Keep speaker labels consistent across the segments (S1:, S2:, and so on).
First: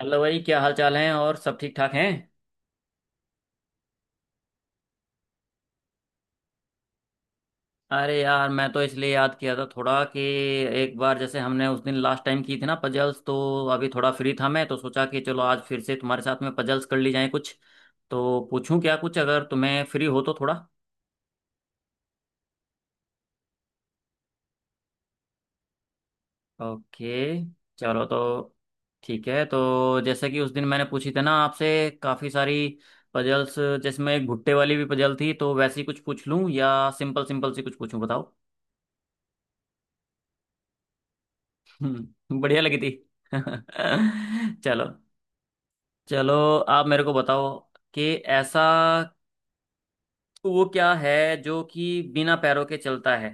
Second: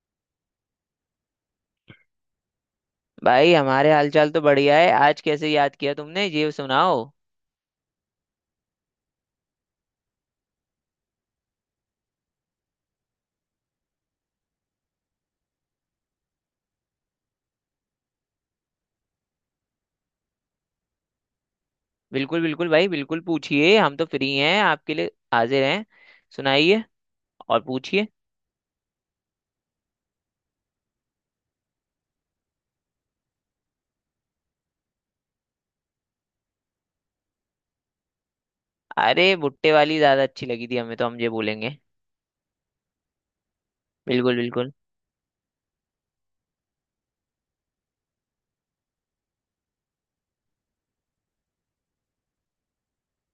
S1: Hello भाई, क्या हाल चाल है? और सब ठीक ठाक हैं?
S2: भाई हमारे हालचाल तो बढ़िया है। आज कैसे याद किया तुमने, ये सुनाओ।
S1: अरे यार, मैं तो इसलिए याद किया था थोड़ा कि एक बार जैसे हमने उस दिन लास्ट टाइम की थी ना पजल्स, तो अभी थोड़ा फ्री था मैं, तो सोचा कि चलो आज फिर से तुम्हारे साथ में पजल्स कर ली जाए कुछ, तो पूछूं क्या कुछ, अगर तुम्हें फ्री हो तो थोड़ा।
S2: बिल्कुल बिल्कुल भाई, बिल्कुल पूछिए, हम तो फ्री हैं, आपके लिए हाजिर हैं। सुनाइए
S1: ओके।
S2: और
S1: चलो
S2: पूछिए।
S1: तो ठीक है, तो जैसे कि उस दिन मैंने पूछी थी ना आपसे काफ़ी सारी पजल्स, जिसमें एक भुट्टे वाली भी पजल थी, तो वैसी कुछ पूछ लूं या सिंपल सिंपल सी कुछ पूछूं बताओ।
S2: अरे भुट्टे वाली ज्यादा अच्छी लगी थी हमें, तो हम ये बोलेंगे।
S1: हम्म, बढ़िया लगी थी।
S2: बिल्कुल बिल्कुल।
S1: चलो। चलो आप मेरे को बताओ कि ऐसा वो क्या है जो कि बिना पैरों के चलता है।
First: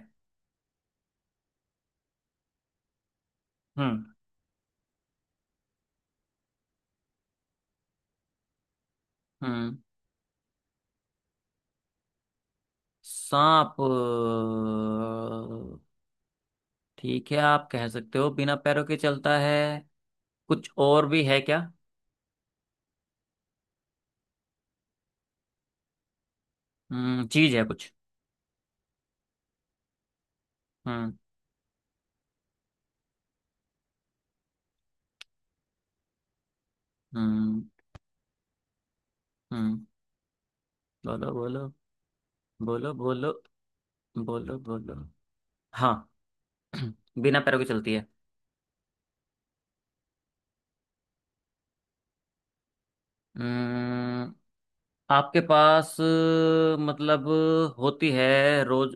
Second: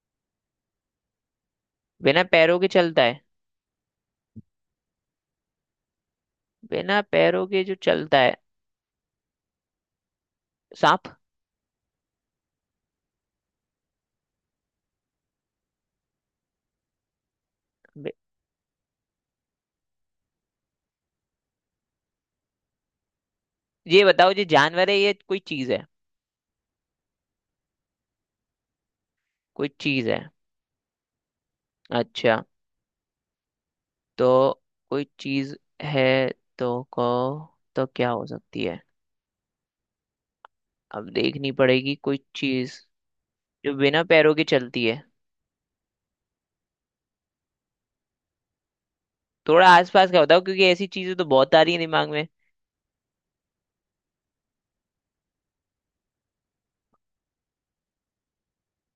S2: बिना पैरों के चलता है?
S1: हम्म।
S2: बिना पैरों के जो चलता है।
S1: हम्म।
S2: सांप।
S1: सांप? ठीक है, आप कह
S2: बे-
S1: सकते हो बिना पैरों के चलता है। कुछ और भी है क्या?
S2: ये बताओ, ये जानवर है, ये कोई चीज है?
S1: हम्म, चीज है कुछ।
S2: कोई चीज है?
S1: हम्म।
S2: अच्छा। तो कोई चीज है। तो को
S1: हम्म।
S2: तो क्या हो सकती है?
S1: हम्म।
S2: अब
S1: बोलो
S2: देखनी
S1: बोलो।
S2: पड़ेगी कोई चीज
S1: बोलो बोलो।
S2: जो बिना पैरों के
S1: बोलो
S2: चलती
S1: बोलो।
S2: है।
S1: हाँ। बिना पैरों के चलती है।
S2: थोड़ा आसपास का बताओ, क्योंकि ऐसी चीजें तो बहुत आ रही है दिमाग में।
S1: हम्म, आपके पास मतलब होती है रोज।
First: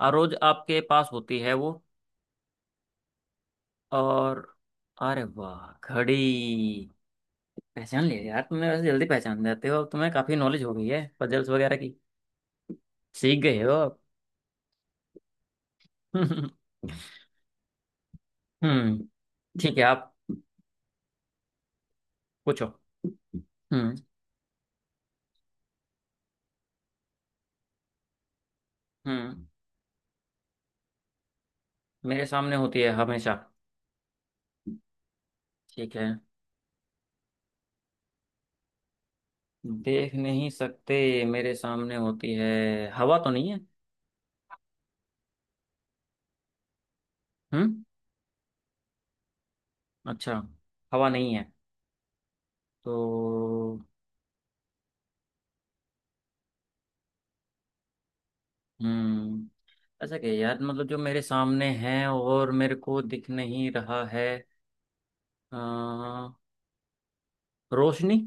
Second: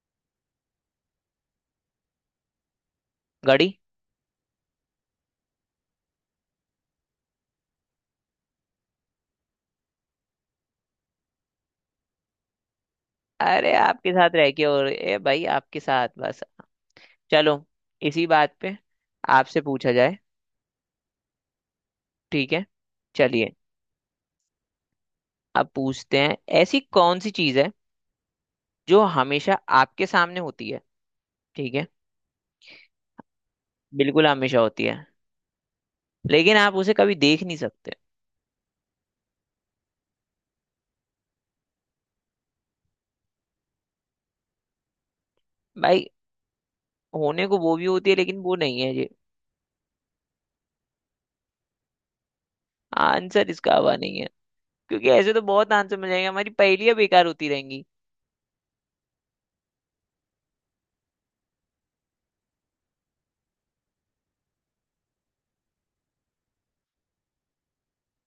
S1: रोज आपके पास होती है वो।
S2: घड़ी।
S1: और? अरे वाह, घड़ी! पहचान लिया यार तुमने। वैसे जल्दी पहचान जाते हो, अब तुम्हें काफी नॉलेज हो गई है पजल्स वगैरह की। सीख गए हो
S2: अरे
S1: आप।
S2: आपके साथ रह के, और ए भाई, आपके साथ बस। चलो, इसी बात पे
S1: हम्म।
S2: आपसे
S1: ठीक है
S2: पूछा
S1: आप।
S2: जाए। ठीक है,
S1: पूछो।
S2: चलिए।
S1: हम्म।
S2: अब पूछते हैं, ऐसी कौन सी चीज है जो
S1: हम्म।
S2: हमेशा आपके सामने होती है? ठीक है,
S1: मेरे सामने होती है हमेशा?
S2: बिल्कुल हमेशा होती है,
S1: ठीक है।
S2: लेकिन आप उसे कभी देख नहीं सकते।
S1: देख नहीं सकते। मेरे सामने होती है, हवा तो नहीं है?
S2: भाई, होने को
S1: हम्म,
S2: वो भी होती है, लेकिन वो नहीं है ये।
S1: अच्छा। हवा नहीं है
S2: आंसर इसका
S1: तो।
S2: हवा नहीं है, क्योंकि ऐसे तो बहुत आंसर मिल जाएंगे, हमारी पहेलियां बेकार होती रहेंगी।
S1: हम्म, अच्छा क्या यार, मतलब जो मेरे सामने है और मेरे को दिख नहीं रहा है। अ, रोशनी?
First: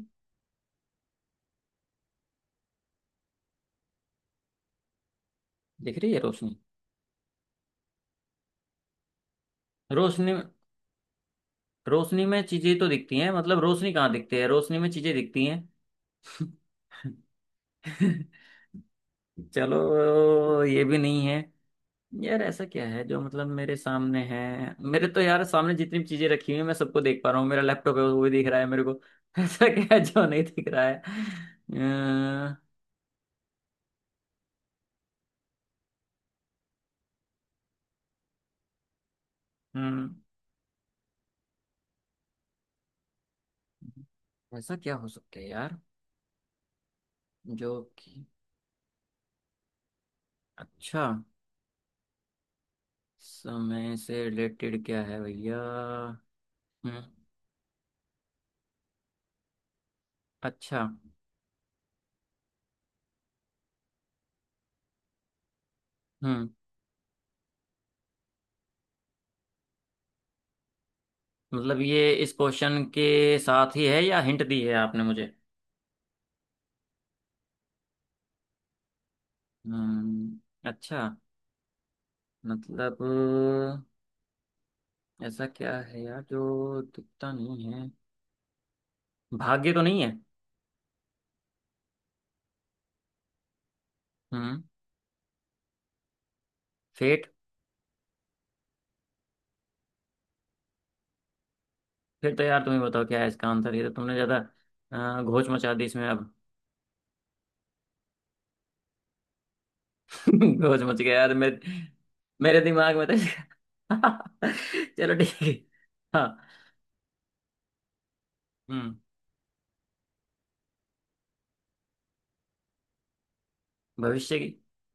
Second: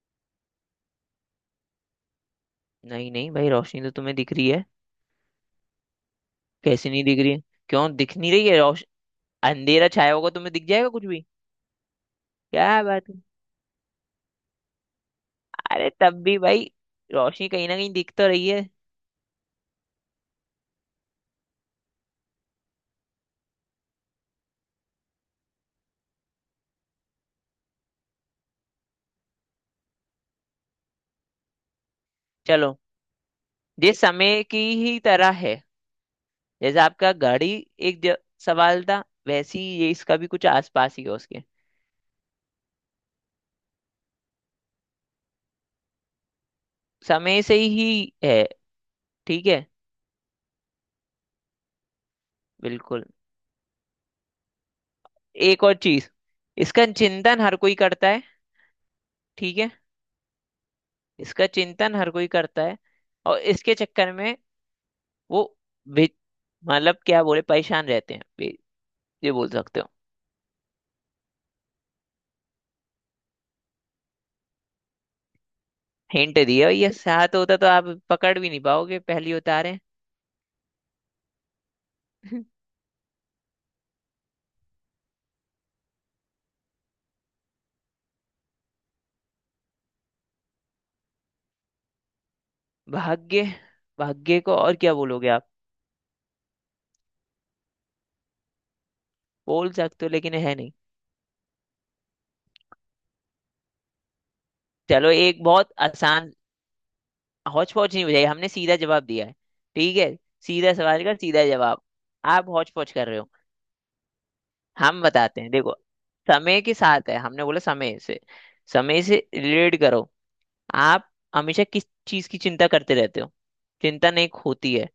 S2: नहीं नहीं भाई, रोशनी तो तुम्हें दिख रही है।
S1: दिख रही है रोशनी।
S2: कैसी नहीं दिख रही है? क्यों दिख नहीं रही है रोश अंधेरा छाया होगा
S1: रोशनी।
S2: तो तुम्हें दिख जाएगा कुछ भी।
S1: रोशनी में चीजें
S2: क्या
S1: तो
S2: बात है!
S1: दिखती हैं, मतलब रोशनी कहाँ दिखती है, रोशनी में चीजें दिखती हैं।
S2: अरे तब भी भाई, रोशनी कहीं ना कहीं दिख तो रही है।
S1: चलो, ये भी नहीं है। यार ऐसा क्या है जो मतलब मेरे सामने है। मेरे तो यार सामने जितनी भी चीजें रखी हुई है मैं सबको देख पा रहा हूँ, मेरा लैपटॉप है वो भी दिख रहा है मेरे को। ऐसा क्या है जो नहीं दिख रहा है?
S2: चलो, ये समय की ही तरह है। जैसे आपका गाड़ी एक ज- सवाल था, वैसे ही ये
S1: हम्म,
S2: इसका भी कुछ आसपास ही है उसके,
S1: ऐसा क्या हो सकता है यार,
S2: समय से
S1: जो
S2: ही
S1: कि।
S2: है। ठीक है,
S1: अच्छा।
S2: बिल्कुल।
S1: समय से रिलेटेड क्या है भैया?
S2: एक और चीज,
S1: हम्म।
S2: इसका चिंतन हर कोई करता है। ठीक है,
S1: अच्छा।
S2: इसका चिंतन हर कोई करता है, और इसके चक्कर में वो वे-
S1: हम्म,
S2: मतलब क्या बोले, परेशान रहते हैं, ये बोल सकते हो।
S1: मतलब ये इस क्वेश्चन के साथ ही है या हिंट दी है आपने मुझे?
S2: हिंट दिया, ये साथ होता तो आप पकड़ भी नहीं पाओगे पहली उतारे।
S1: हम्म, अच्छा। मतलब ऐसा क्या है यार जो दिखता नहीं है? भाग्य तो नहीं है?
S2: भाग्य? भाग्य को
S1: हम्म,
S2: और क्या बोलोगे आप?
S1: फेट।
S2: बोल सकते हो, लेकिन है नहीं।
S1: फिर तो यार तुम ही बताओ क्या है इसका आंसर, ये तो तुमने ज्यादा
S2: चलो, एक
S1: घोच
S2: बहुत
S1: मचा दी इसमें अब।
S2: आसान। हौच पौच नहीं बुझाई, हमने सीधा जवाब दिया है। ठीक है, सीधा
S1: सोच मच
S2: सवाल
S1: गया
S2: का
S1: यार
S2: सीधा
S1: मेरे,
S2: जवाब, आप
S1: मेरे
S2: हौच पौच
S1: दिमाग में
S2: कर
S1: तो।
S2: रहे हो। हम
S1: चलो ठीक
S2: बताते हैं
S1: है।
S2: देखो,
S1: हाँ।
S2: समय के साथ है, हमने बोला समय से,
S1: हम्म।
S2: समय से रिलेट करो। आप हमेशा किस चीज की चिंता करते रहते हो? चिंता नहीं
S1: भविष्य की।
S2: होती है,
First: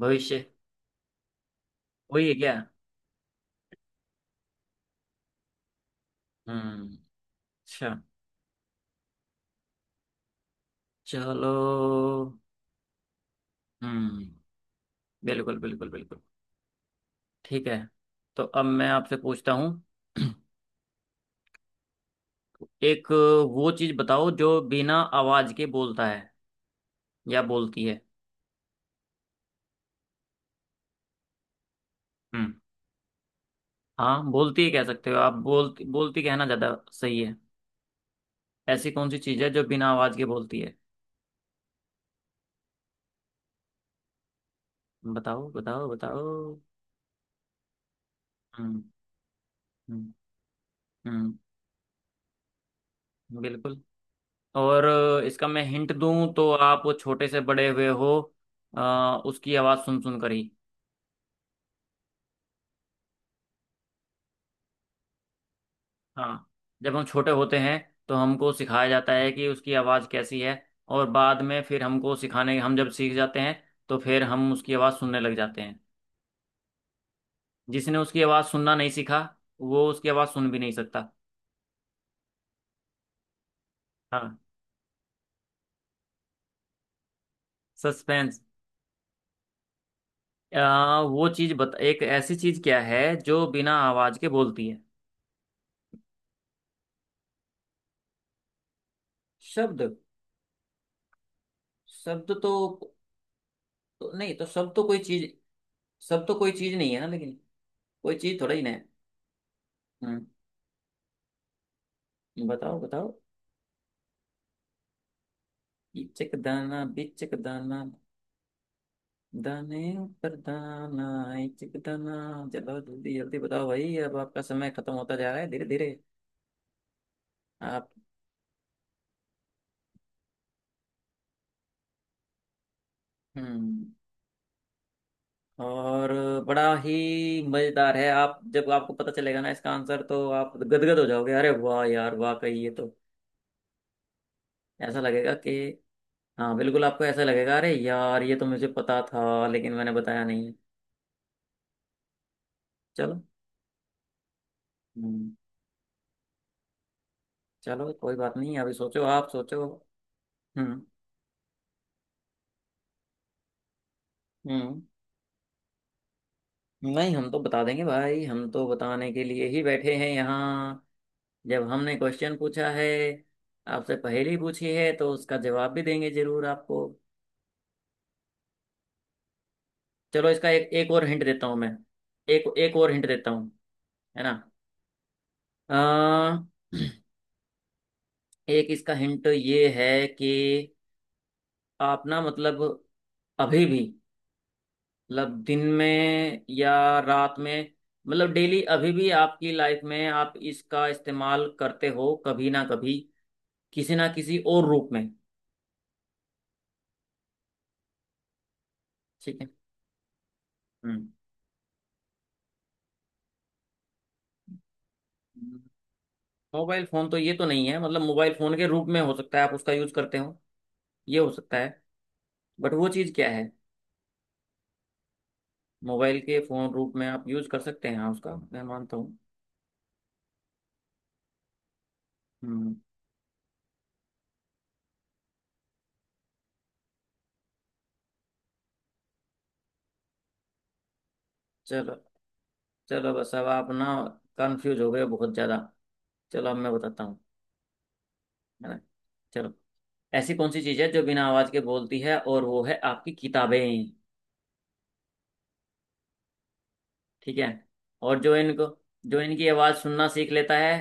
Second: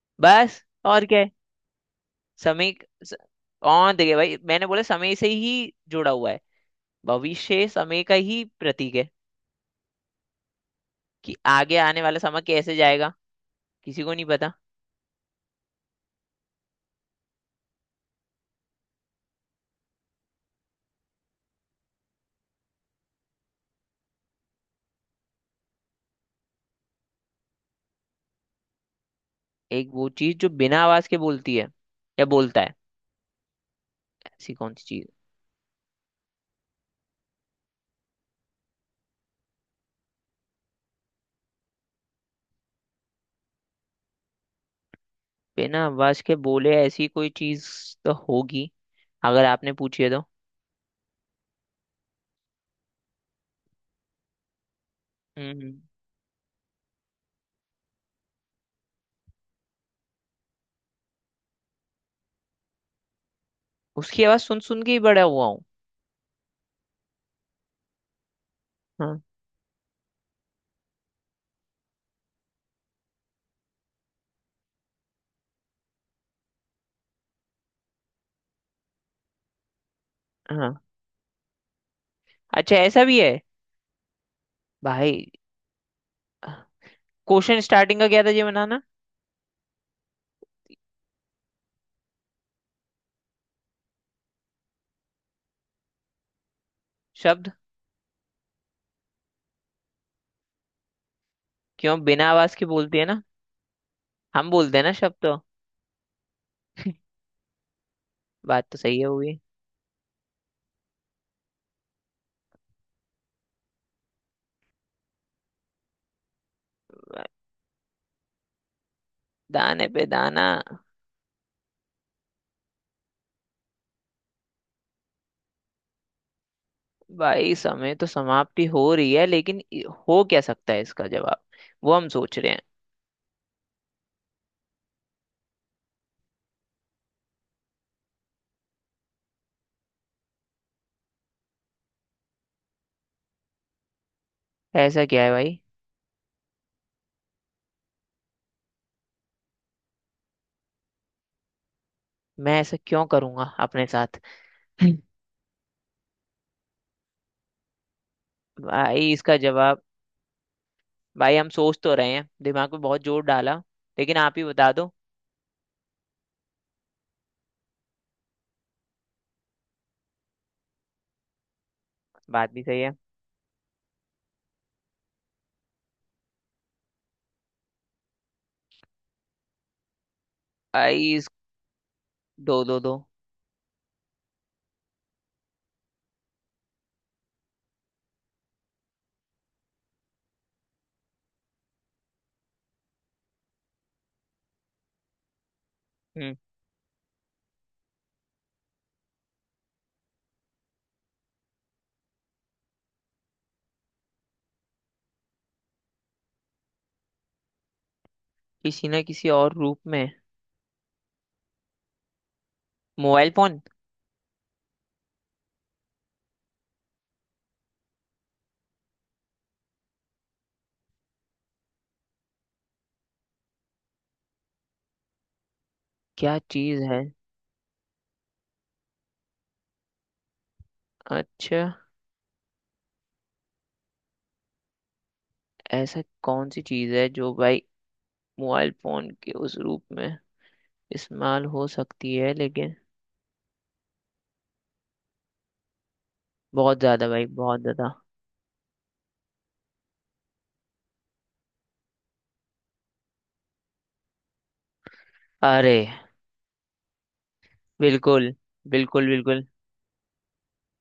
S1: भविष्य।
S2: बस और क्या है?
S1: वही है क्या?
S2: समय। स- और देखिए भाई, मैंने बोला समय से ही जुड़ा हुआ है।
S1: हम्म,
S2: भविष्य
S1: अच्छा।
S2: समय का ही प्रतीक है, कि
S1: चलो।
S2: आगे आने वाला समय कैसे जाएगा, किसी को नहीं
S1: हम्म।
S2: पता।
S1: बिल्कुल बिल्कुल बिल्कुल। ठीक है, तो अब मैं आपसे पूछता हूँ। एक वो चीज बताओ जो बिना आवाज के बोलता है, या बोलती है।
S2: एक वो चीज जो बिना आवाज के बोलती है, या
S1: हम्म।
S2: बोलता है?
S1: हाँ,
S2: ऐसी
S1: बोलती है
S2: कौन
S1: कह
S2: सी चीज?
S1: सकते हो आप, बोलती बोलती कहना ज्यादा सही है। ऐसी कौन सी चीज है जो बिना आवाज के बोलती है? बताओ
S2: बिना
S1: बताओ
S2: आवाज के
S1: बताओ।
S2: बोले, ऐसी कोई चीज तो होगी,
S1: हम्म।
S2: अगर आपने पूछी है
S1: हम्म।
S2: तो।
S1: हम्म, बिल्कुल। और इसका
S2: हम्म
S1: मैं
S2: हम्म।
S1: हिंट दूं तो, आप वो छोटे से बड़े हुए हो अ, उसकी आवाज़ सुन सुन कर ही।
S2: उसकी आवाज सुन सुन के ही बड़ा हुआ हूँ।
S1: हाँ, जब हम छोटे होते हैं तो हमको सिखाया जाता
S2: हाँ।
S1: है कि उसकी आवाज़ कैसी है। और बाद में फिर हमको सिखाने, हम जब सीख जाते हैं तो फिर हम उसकी आवाज़ सुनने लग जाते हैं। जिसने उसकी आवाज़ सुनना नहीं सीखा, वो उसकी आवाज़ सुन भी नहीं
S2: हाँ।
S1: सकता।
S2: अच्छा, ऐसा भी है?
S1: हाँ,
S2: भाई, क्वेश्चन स्टार्टिंग का क्या था,
S1: सस्पेंस।
S2: ये बनाना।
S1: वो चीज़ बता, एक ऐसी चीज़ क्या है जो बिना आवाज़ के बोलती है।
S2: शब्द।
S1: शब्द?
S2: क्यों, बिना
S1: शब्द तो,
S2: आवाज के बोलती है ना,
S1: तो नहीं तो,
S2: हम बोलते हैं ना शब्द तो।
S1: शब्द तो कोई चीज नहीं है ना, लेकिन कोई चीज थोड़ा ही
S2: बात
S1: ना
S2: तो
S1: है।
S2: सही है हुई।
S1: हम्म। बताओ बताओ। इचक दाना बिचक दाना, दाने
S2: दाने पे
S1: पर
S2: दाना।
S1: दाना, इचक दाना। चलो जल्दी जल्दी बताओ भाई, अब आपका समय खत्म होता जा रहा है धीरे धीरे।
S2: भाई
S1: आप।
S2: समय तो समाप्ति हो रही है, लेकिन हो क्या सकता है इसका जवाब, वो हम सोच रहे हैं।
S1: हम्म। और बड़ा ही मजेदार है, आप जब आपको पता चलेगा ना इसका आंसर तो आप गदगद हो जाओगे, अरे वाह यार वाह, कही ये तो ऐसा
S2: ऐसा क्या है
S1: लगेगा कि।
S2: भाई?
S1: हाँ बिल्कुल, आपको ऐसा लगेगा अरे यार ये तो मुझे पता था लेकिन मैंने बताया नहीं।
S2: मैं ऐसा क्यों
S1: चलो।
S2: करूंगा अपने साथ?
S1: हम्म, चलो कोई बात नहीं, अभी सोचो
S2: भाई
S1: आप,
S2: इसका
S1: सोचो।
S2: जवाब,
S1: हम्म।
S2: भाई हम सोच तो रहे हैं, दिमाग पे बहुत जोर डाला, लेकिन आप ही बता
S1: हम्म,
S2: दो।
S1: नहीं हम तो बता देंगे भाई, हम तो बताने के लिए ही बैठे हैं यहाँ, जब हमने क्वेश्चन
S2: बात भी
S1: पूछा
S2: सही
S1: है
S2: है।
S1: आपसे, पहेली पूछी है तो उसका जवाब भी देंगे जरूर आपको। चलो, इसका एक एक और
S2: भाई
S1: हिंट
S2: इस
S1: देता हूँ मैं, एक
S2: दो
S1: एक
S2: दो
S1: और
S2: दो
S1: हिंट देता हूँ, है ना। अ, एक इसका हिंट ये है कि आप ना, मतलब अभी भी, मतलब दिन
S2: हम्म।
S1: में या रात में, मतलब डेली अभी भी आपकी लाइफ में आप इसका इस्तेमाल करते हो कभी ना कभी, किसी ना किसी और रूप में।
S2: किसी ना किसी
S1: ठीक है।
S2: और रूप में।
S1: हम्म।
S2: Mobile phone?
S1: Mobile phone? तो ये तो नहीं है, मतलब मोबाइल फोन के रूप में हो सकता है आप उसका यूज करते हो, ये हो सकता है, बट वो चीज क्या है? मोबाइल के
S2: क्या
S1: फोन
S2: चीज
S1: रूप
S2: है?
S1: में आप यूज कर सकते हैं हाँ, उसका मैं मानता हूँ।
S2: अच्छा,
S1: हम्म।
S2: ऐसा कौन सी चीज है जो भाई मोबाइल फोन के उस रूप में इस्तेमाल हो
S1: चलो,
S2: सकती है, लेकिन
S1: चलो बस अब आप ना कंफ्यूज हो गए बहुत ज्यादा। चलो अब मैं
S2: बहुत
S1: बताता
S2: ज्यादा
S1: हूँ,
S2: भाई, बहुत ज्यादा।
S1: है ना। चलो, ऐसी कौन सी चीज़ है जो बिना आवाज़ के बोलती है, और वो है आपकी किताबें।
S2: अरे!
S1: ठीक है। और जो
S2: बिल्कुल।
S1: इनको,
S2: बिल्कुल
S1: जो
S2: बिल्कुल।
S1: इनकी आवाज़ सुनना सीख लेता है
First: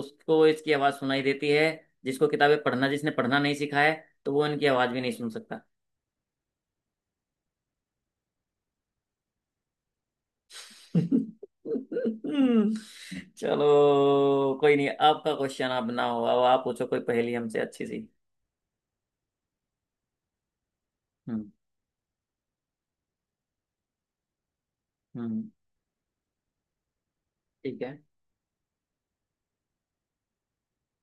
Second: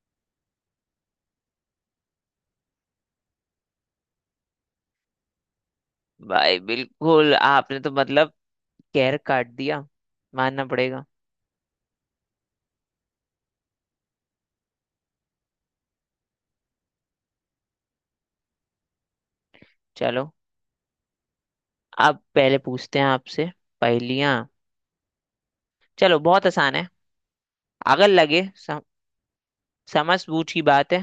S1: उसको इसकी आवाज़ सुनाई देती है। जिसको किताबें पढ़ना, जिसने पढ़ना नहीं सीखा है, तो वो इनकी आवाज़ भी नहीं सुन सकता।
S2: भाई बिल्कुल आपने तो मतलब कहर काट दिया, मानना पड़ेगा।
S1: चलो, कोई नहीं, आपका क्वेश्चन आप बनाओ, अब आप पूछो कोई पहेली हमसे अच्छी सी।
S2: चलो,
S1: हम्म।
S2: अब पहले पूछते हैं आपसे पहेलियां।
S1: हम्म।
S2: चलो बहुत आसान है।
S1: ठीक है।
S2: अगर लगे समझ बूझ की बात है,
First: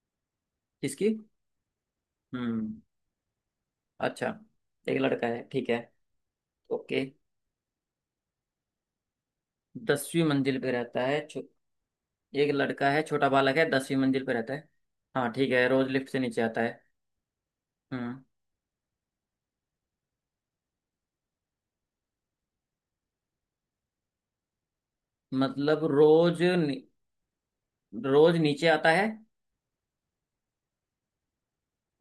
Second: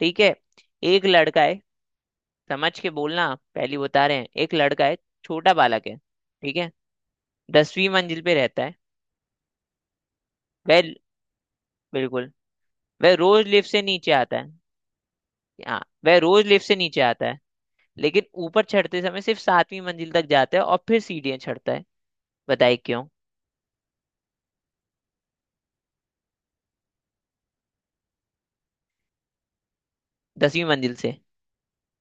S2: ठीक है। एक
S1: किसकी?
S2: लड़का है, समझ
S1: हम्म,
S2: के बोलना, पहली बता रहे
S1: अच्छा।
S2: हैं। एक लड़का है,
S1: एक लड़का है,
S2: छोटा
S1: ठीक है।
S2: बालक है, ठीक है।
S1: ओके।
S2: 10वीं मंजिल पे रहता है।
S1: दसवीं मंजिल पे
S2: वह
S1: रहता है?
S2: बिल्कुल।
S1: एक लड़का है,
S2: वह
S1: छोटा
S2: रोज
S1: बालक है,
S2: लिफ्ट से
S1: दसवीं
S2: नीचे
S1: मंजिल पे
S2: आता है।
S1: रहता है। हाँ ठीक है,
S2: हाँ,
S1: रोज लिफ्ट से
S2: वह
S1: नीचे
S2: रोज
S1: आता
S2: लिफ्ट से
S1: है।
S2: नीचे आता है,
S1: हम्म।
S2: लेकिन ऊपर चढ़ते समय सिर्फ 7वीं मंजिल तक जाता है और फिर सीढ़ियां चढ़ता है। बताइए क्यों?
S1: मतलब रोज नीचे आता है
S2: 10वीं मंजिल से।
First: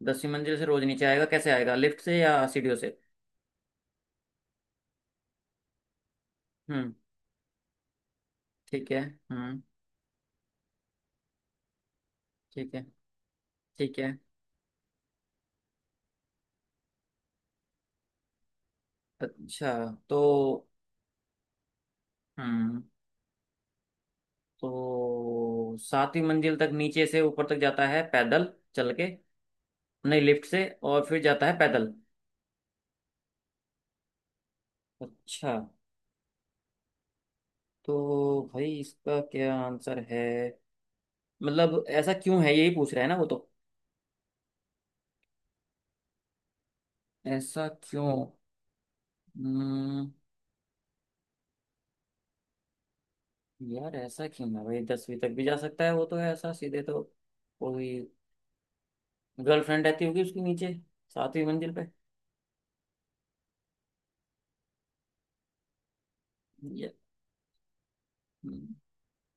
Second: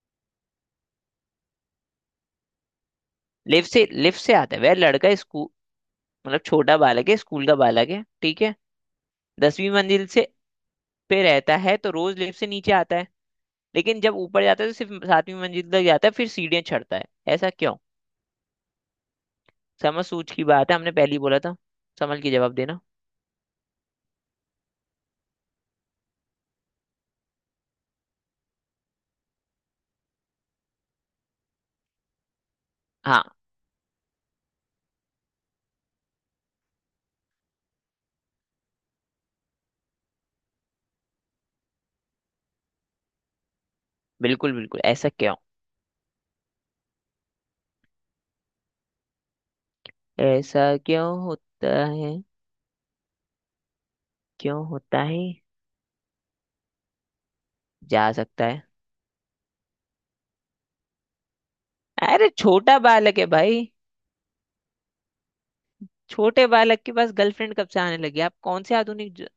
S1: दसवीं मंजिल से, रोज नीचे आएगा कैसे, आएगा लिफ्ट से या सीढ़ियों से?
S2: लिफ्ट से, लिफ्ट से आता है वह लड़का, स्कूल, मतलब छोटा
S1: हम्म,
S2: बालक है, स्कूल का बालक है, ठीक है।
S1: ठीक है। हम्म,
S2: दसवीं मंजिल से पे रहता है, तो रोज लिफ्ट से नीचे
S1: ठीक है।
S2: आता है,
S1: ठीक
S2: लेकिन
S1: है।
S2: जब ऊपर जाता है तो सिर्फ 7वीं मंजिल तक जाता है, फिर सीढ़ियां चढ़ता है। ऐसा क्यों?
S1: अच्छा।
S2: समझ
S1: तो।
S2: सूझ की बात है, हमने पहले ही बोला था, समझ के जवाब देना।
S1: हम्म। तो सातवीं मंजिल तक नीचे से ऊपर तक जाता है पैदल चल के, नहीं लिफ्ट से और फिर जाता है पैदल।
S2: हाँ,
S1: अच्छा। तो भाई इसका क्या आंसर है, मतलब ऐसा क्यों है यही पूछ रहा है ना वो तो।
S2: बिल्कुल बिल्कुल ऐसा क्यों।
S1: ऐसा क्यों। हम्म,
S2: ऐसा क्यों होता है?
S1: यार ऐसा क्यों
S2: क्यों
S1: है भाई,
S2: होता
S1: दसवीं
S2: है?
S1: तक भी जा सकता है वो तो, है ऐसा सीधे तो। कोई
S2: जा सकता है।
S1: गर्लफ्रेंड रहती होगी उसके नीचे, सातवीं मंजिल पे।
S2: अरे छोटा बालक है भाई, छोटे बालक के
S1: ये
S2: पास गर्लफ्रेंड कब से आने लगी? आप कौन से आधुनिक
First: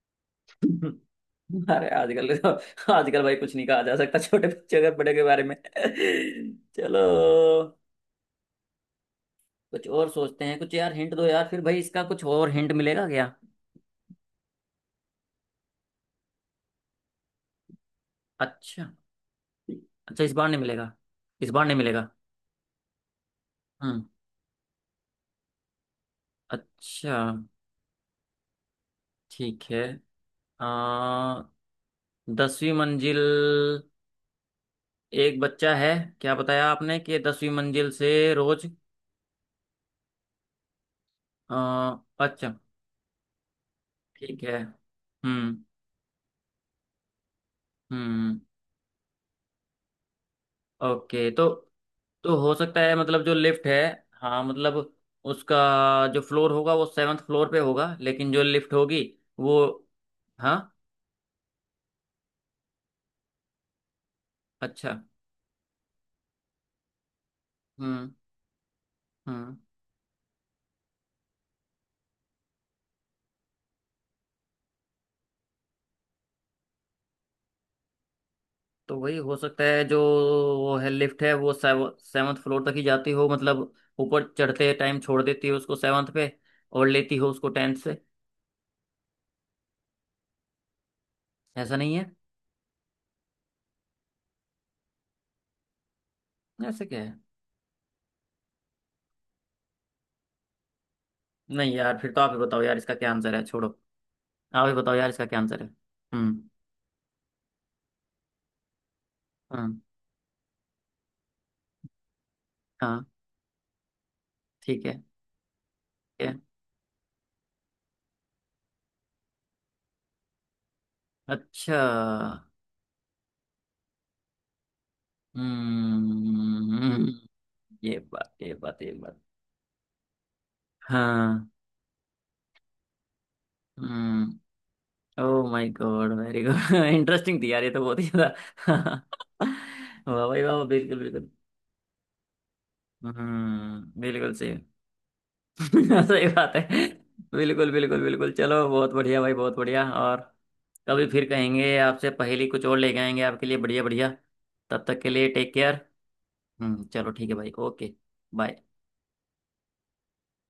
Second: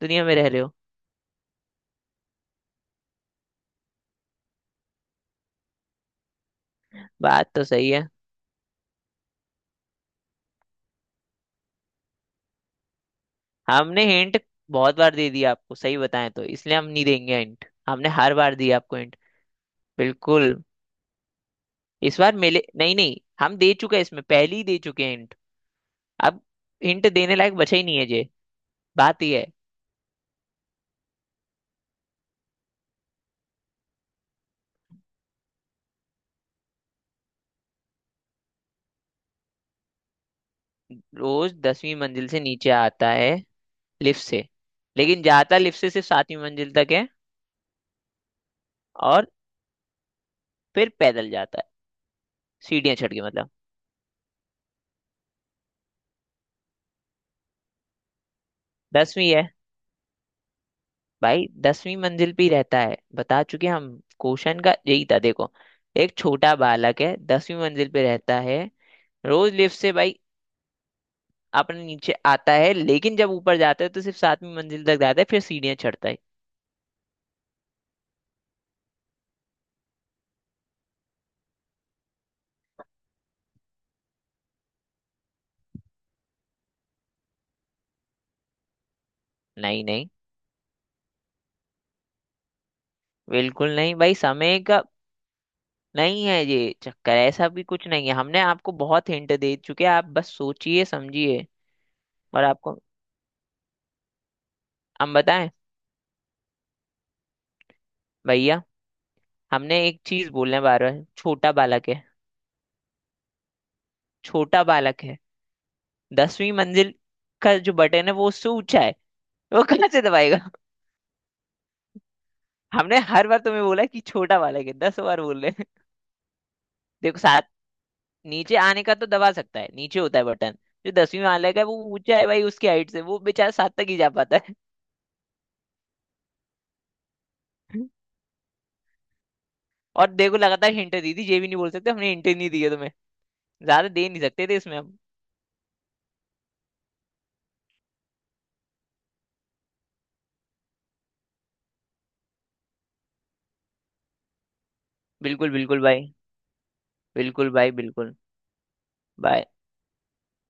S2: दुनिया में रह रहे हो?
S1: हम्म। अरे आजकल तो, आजकल भाई कुछ नहीं कहा जा सकता, छोटे बच्चे अगर बड़े के बारे में।
S2: बात तो
S1: चलो,
S2: सही है।
S1: कुछ और सोचते हैं कुछ, यार हिंट दो यार फिर भाई, इसका कुछ और हिंट मिलेगा क्या?
S2: हमने हिंट बहुत बार दे दिया आपको, सही बताएं तो इसलिए हम नहीं देंगे हिंट, हमने हर बार दिया
S1: अच्छा।
S2: आपको हिंट।
S1: अच्छा, इस बार नहीं
S2: बिल्कुल।
S1: मिलेगा, इस बार नहीं मिलेगा।
S2: इस बार मिले, नहीं नहीं, हम दे चुके हैं,
S1: हम्म,
S2: इसमें पहले ही दे चुके हैं हिंट। अब हिंट
S1: अच्छा,
S2: देने लायक बचा ही नहीं है। बात यह है।
S1: ठीक है। आ, दसवीं मंजिल, एक बच्चा है, क्या बताया आपने कि दसवीं मंजिल से रोज।
S2: रोज दसवीं
S1: आ,
S2: मंजिल से
S1: अच्छा।
S2: नीचे आता है लिफ्ट
S1: ठीक
S2: से,
S1: है,
S2: लेकिन
S1: हम्म।
S2: जाता लिफ्ट से सिर्फ सातवीं मंजिल तक है,
S1: हम्म।
S2: और फिर
S1: ओके,
S2: पैदल
S1: तो
S2: जाता है,
S1: तो हो सकता है,
S2: सीढ़ियां चढ़ के
S1: मतलब जो
S2: मतलब।
S1: लिफ्ट है। हाँ मतलब, उसका जो फ्लोर होगा वो सेवन्थ फ्लोर पे होगा, लेकिन जो लिफ्ट होगी,
S2: दसवीं है
S1: वो। हाँ।
S2: भाई, 10वीं मंजिल पे ही रहता है, बता चुके हम। क्वेश्चन का
S1: अच्छा।
S2: यही था देखो, एक छोटा बालक है 10वीं मंजिल पे
S1: हम्म।
S2: रहता है, रोज
S1: हम्म।
S2: लिफ्ट से भाई अपने नीचे आता है, लेकिन जब ऊपर जाता है तो सिर्फ सातवीं मंजिल तक जाता है, फिर सीढ़ियां चढ़ता है।
S1: तो वही हो सकता है जो, वो है लिफ्ट है, वो सेवन्थ फ्लोर तक ही जाती हो, मतलब ऊपर चढ़ते टाइम छोड़ देती हो उसको सेवन्थ पे, और लेती हो उसको टेंथ से।
S2: नहीं नहीं,
S1: ऐसा नहीं है?
S2: बिल्कुल नहीं भाई, समय का नहीं है ये
S1: ऐसा क्या
S2: चक्कर,
S1: है?
S2: ऐसा भी कुछ नहीं है, हमने आपको बहुत हिंट दे चुके हैं, आप बस सोचिए समझिए।
S1: नहीं यार फिर तो आप ही
S2: और
S1: बताओ यार,
S2: आपको
S1: इसका क्या आंसर है, छोड़ो, आप ही बताओ यार
S2: हम
S1: इसका क्या
S2: बताएं,
S1: आंसर है। हम्म।
S2: भैया
S1: हाँ।
S2: हमने एक चीज बोलने हैं बार बार, छोटा बालक है,
S1: हाँ।
S2: छोटा
S1: ठीक है।
S2: बालक है।
S1: ठीक है।
S2: दसवीं मंजिल का जो बटन है वो उससे ऊंचा है, वो कहाँ से दबाएगा?
S1: अच्छा।
S2: हमने हर बार तुम्हें बोला कि छोटा बालक है, 10 बार बोल रहे हैं।
S1: हम्म।
S2: देखो साथ,
S1: ये बात ये
S2: नीचे
S1: बात
S2: आने
S1: ये
S2: का तो
S1: बात।
S2: दबा सकता है, नीचे होता है बटन, जो दसवीं
S1: हाँ।
S2: बालक है वो ऊंचा है भाई उसकी हाइट से, वो बेचारा सात तक ही जा पाता है।
S1: हम्म। Oh my god, very good, interesting थी यार ये तो, बहुत ही ज्यादा।
S2: और
S1: वाह
S2: देखो,
S1: भाई वाह,
S2: लगातार हिंट
S1: बिल्कुल
S2: दी थी,
S1: बिल्कुल।
S2: ये भी नहीं बोल सकते हमने हिंट नहीं दी है, ज्यादा
S1: हम्म,
S2: दे नहीं
S1: बिल्कुल
S2: सकते थे
S1: सही।
S2: इसमें हम।
S1: सही बात है, बिल्कुल बिल्कुल बिल्कुल। चलो बहुत बढ़िया भाई, बहुत बढ़िया। और कभी फिर कहेंगे आपसे पहेली, कुछ और लेके आएंगे आपके लिए, बढ़िया बढ़िया। तब तक के लिए
S2: बिल्कुल
S1: टेक
S2: बिल्कुल
S1: केयर।
S2: भाई,
S1: हम्म, चलो ठीक है
S2: बिल्कुल
S1: भाई,
S2: भाई,
S1: ओके।
S2: बिल्कुल।
S1: बाय।
S2: बाय।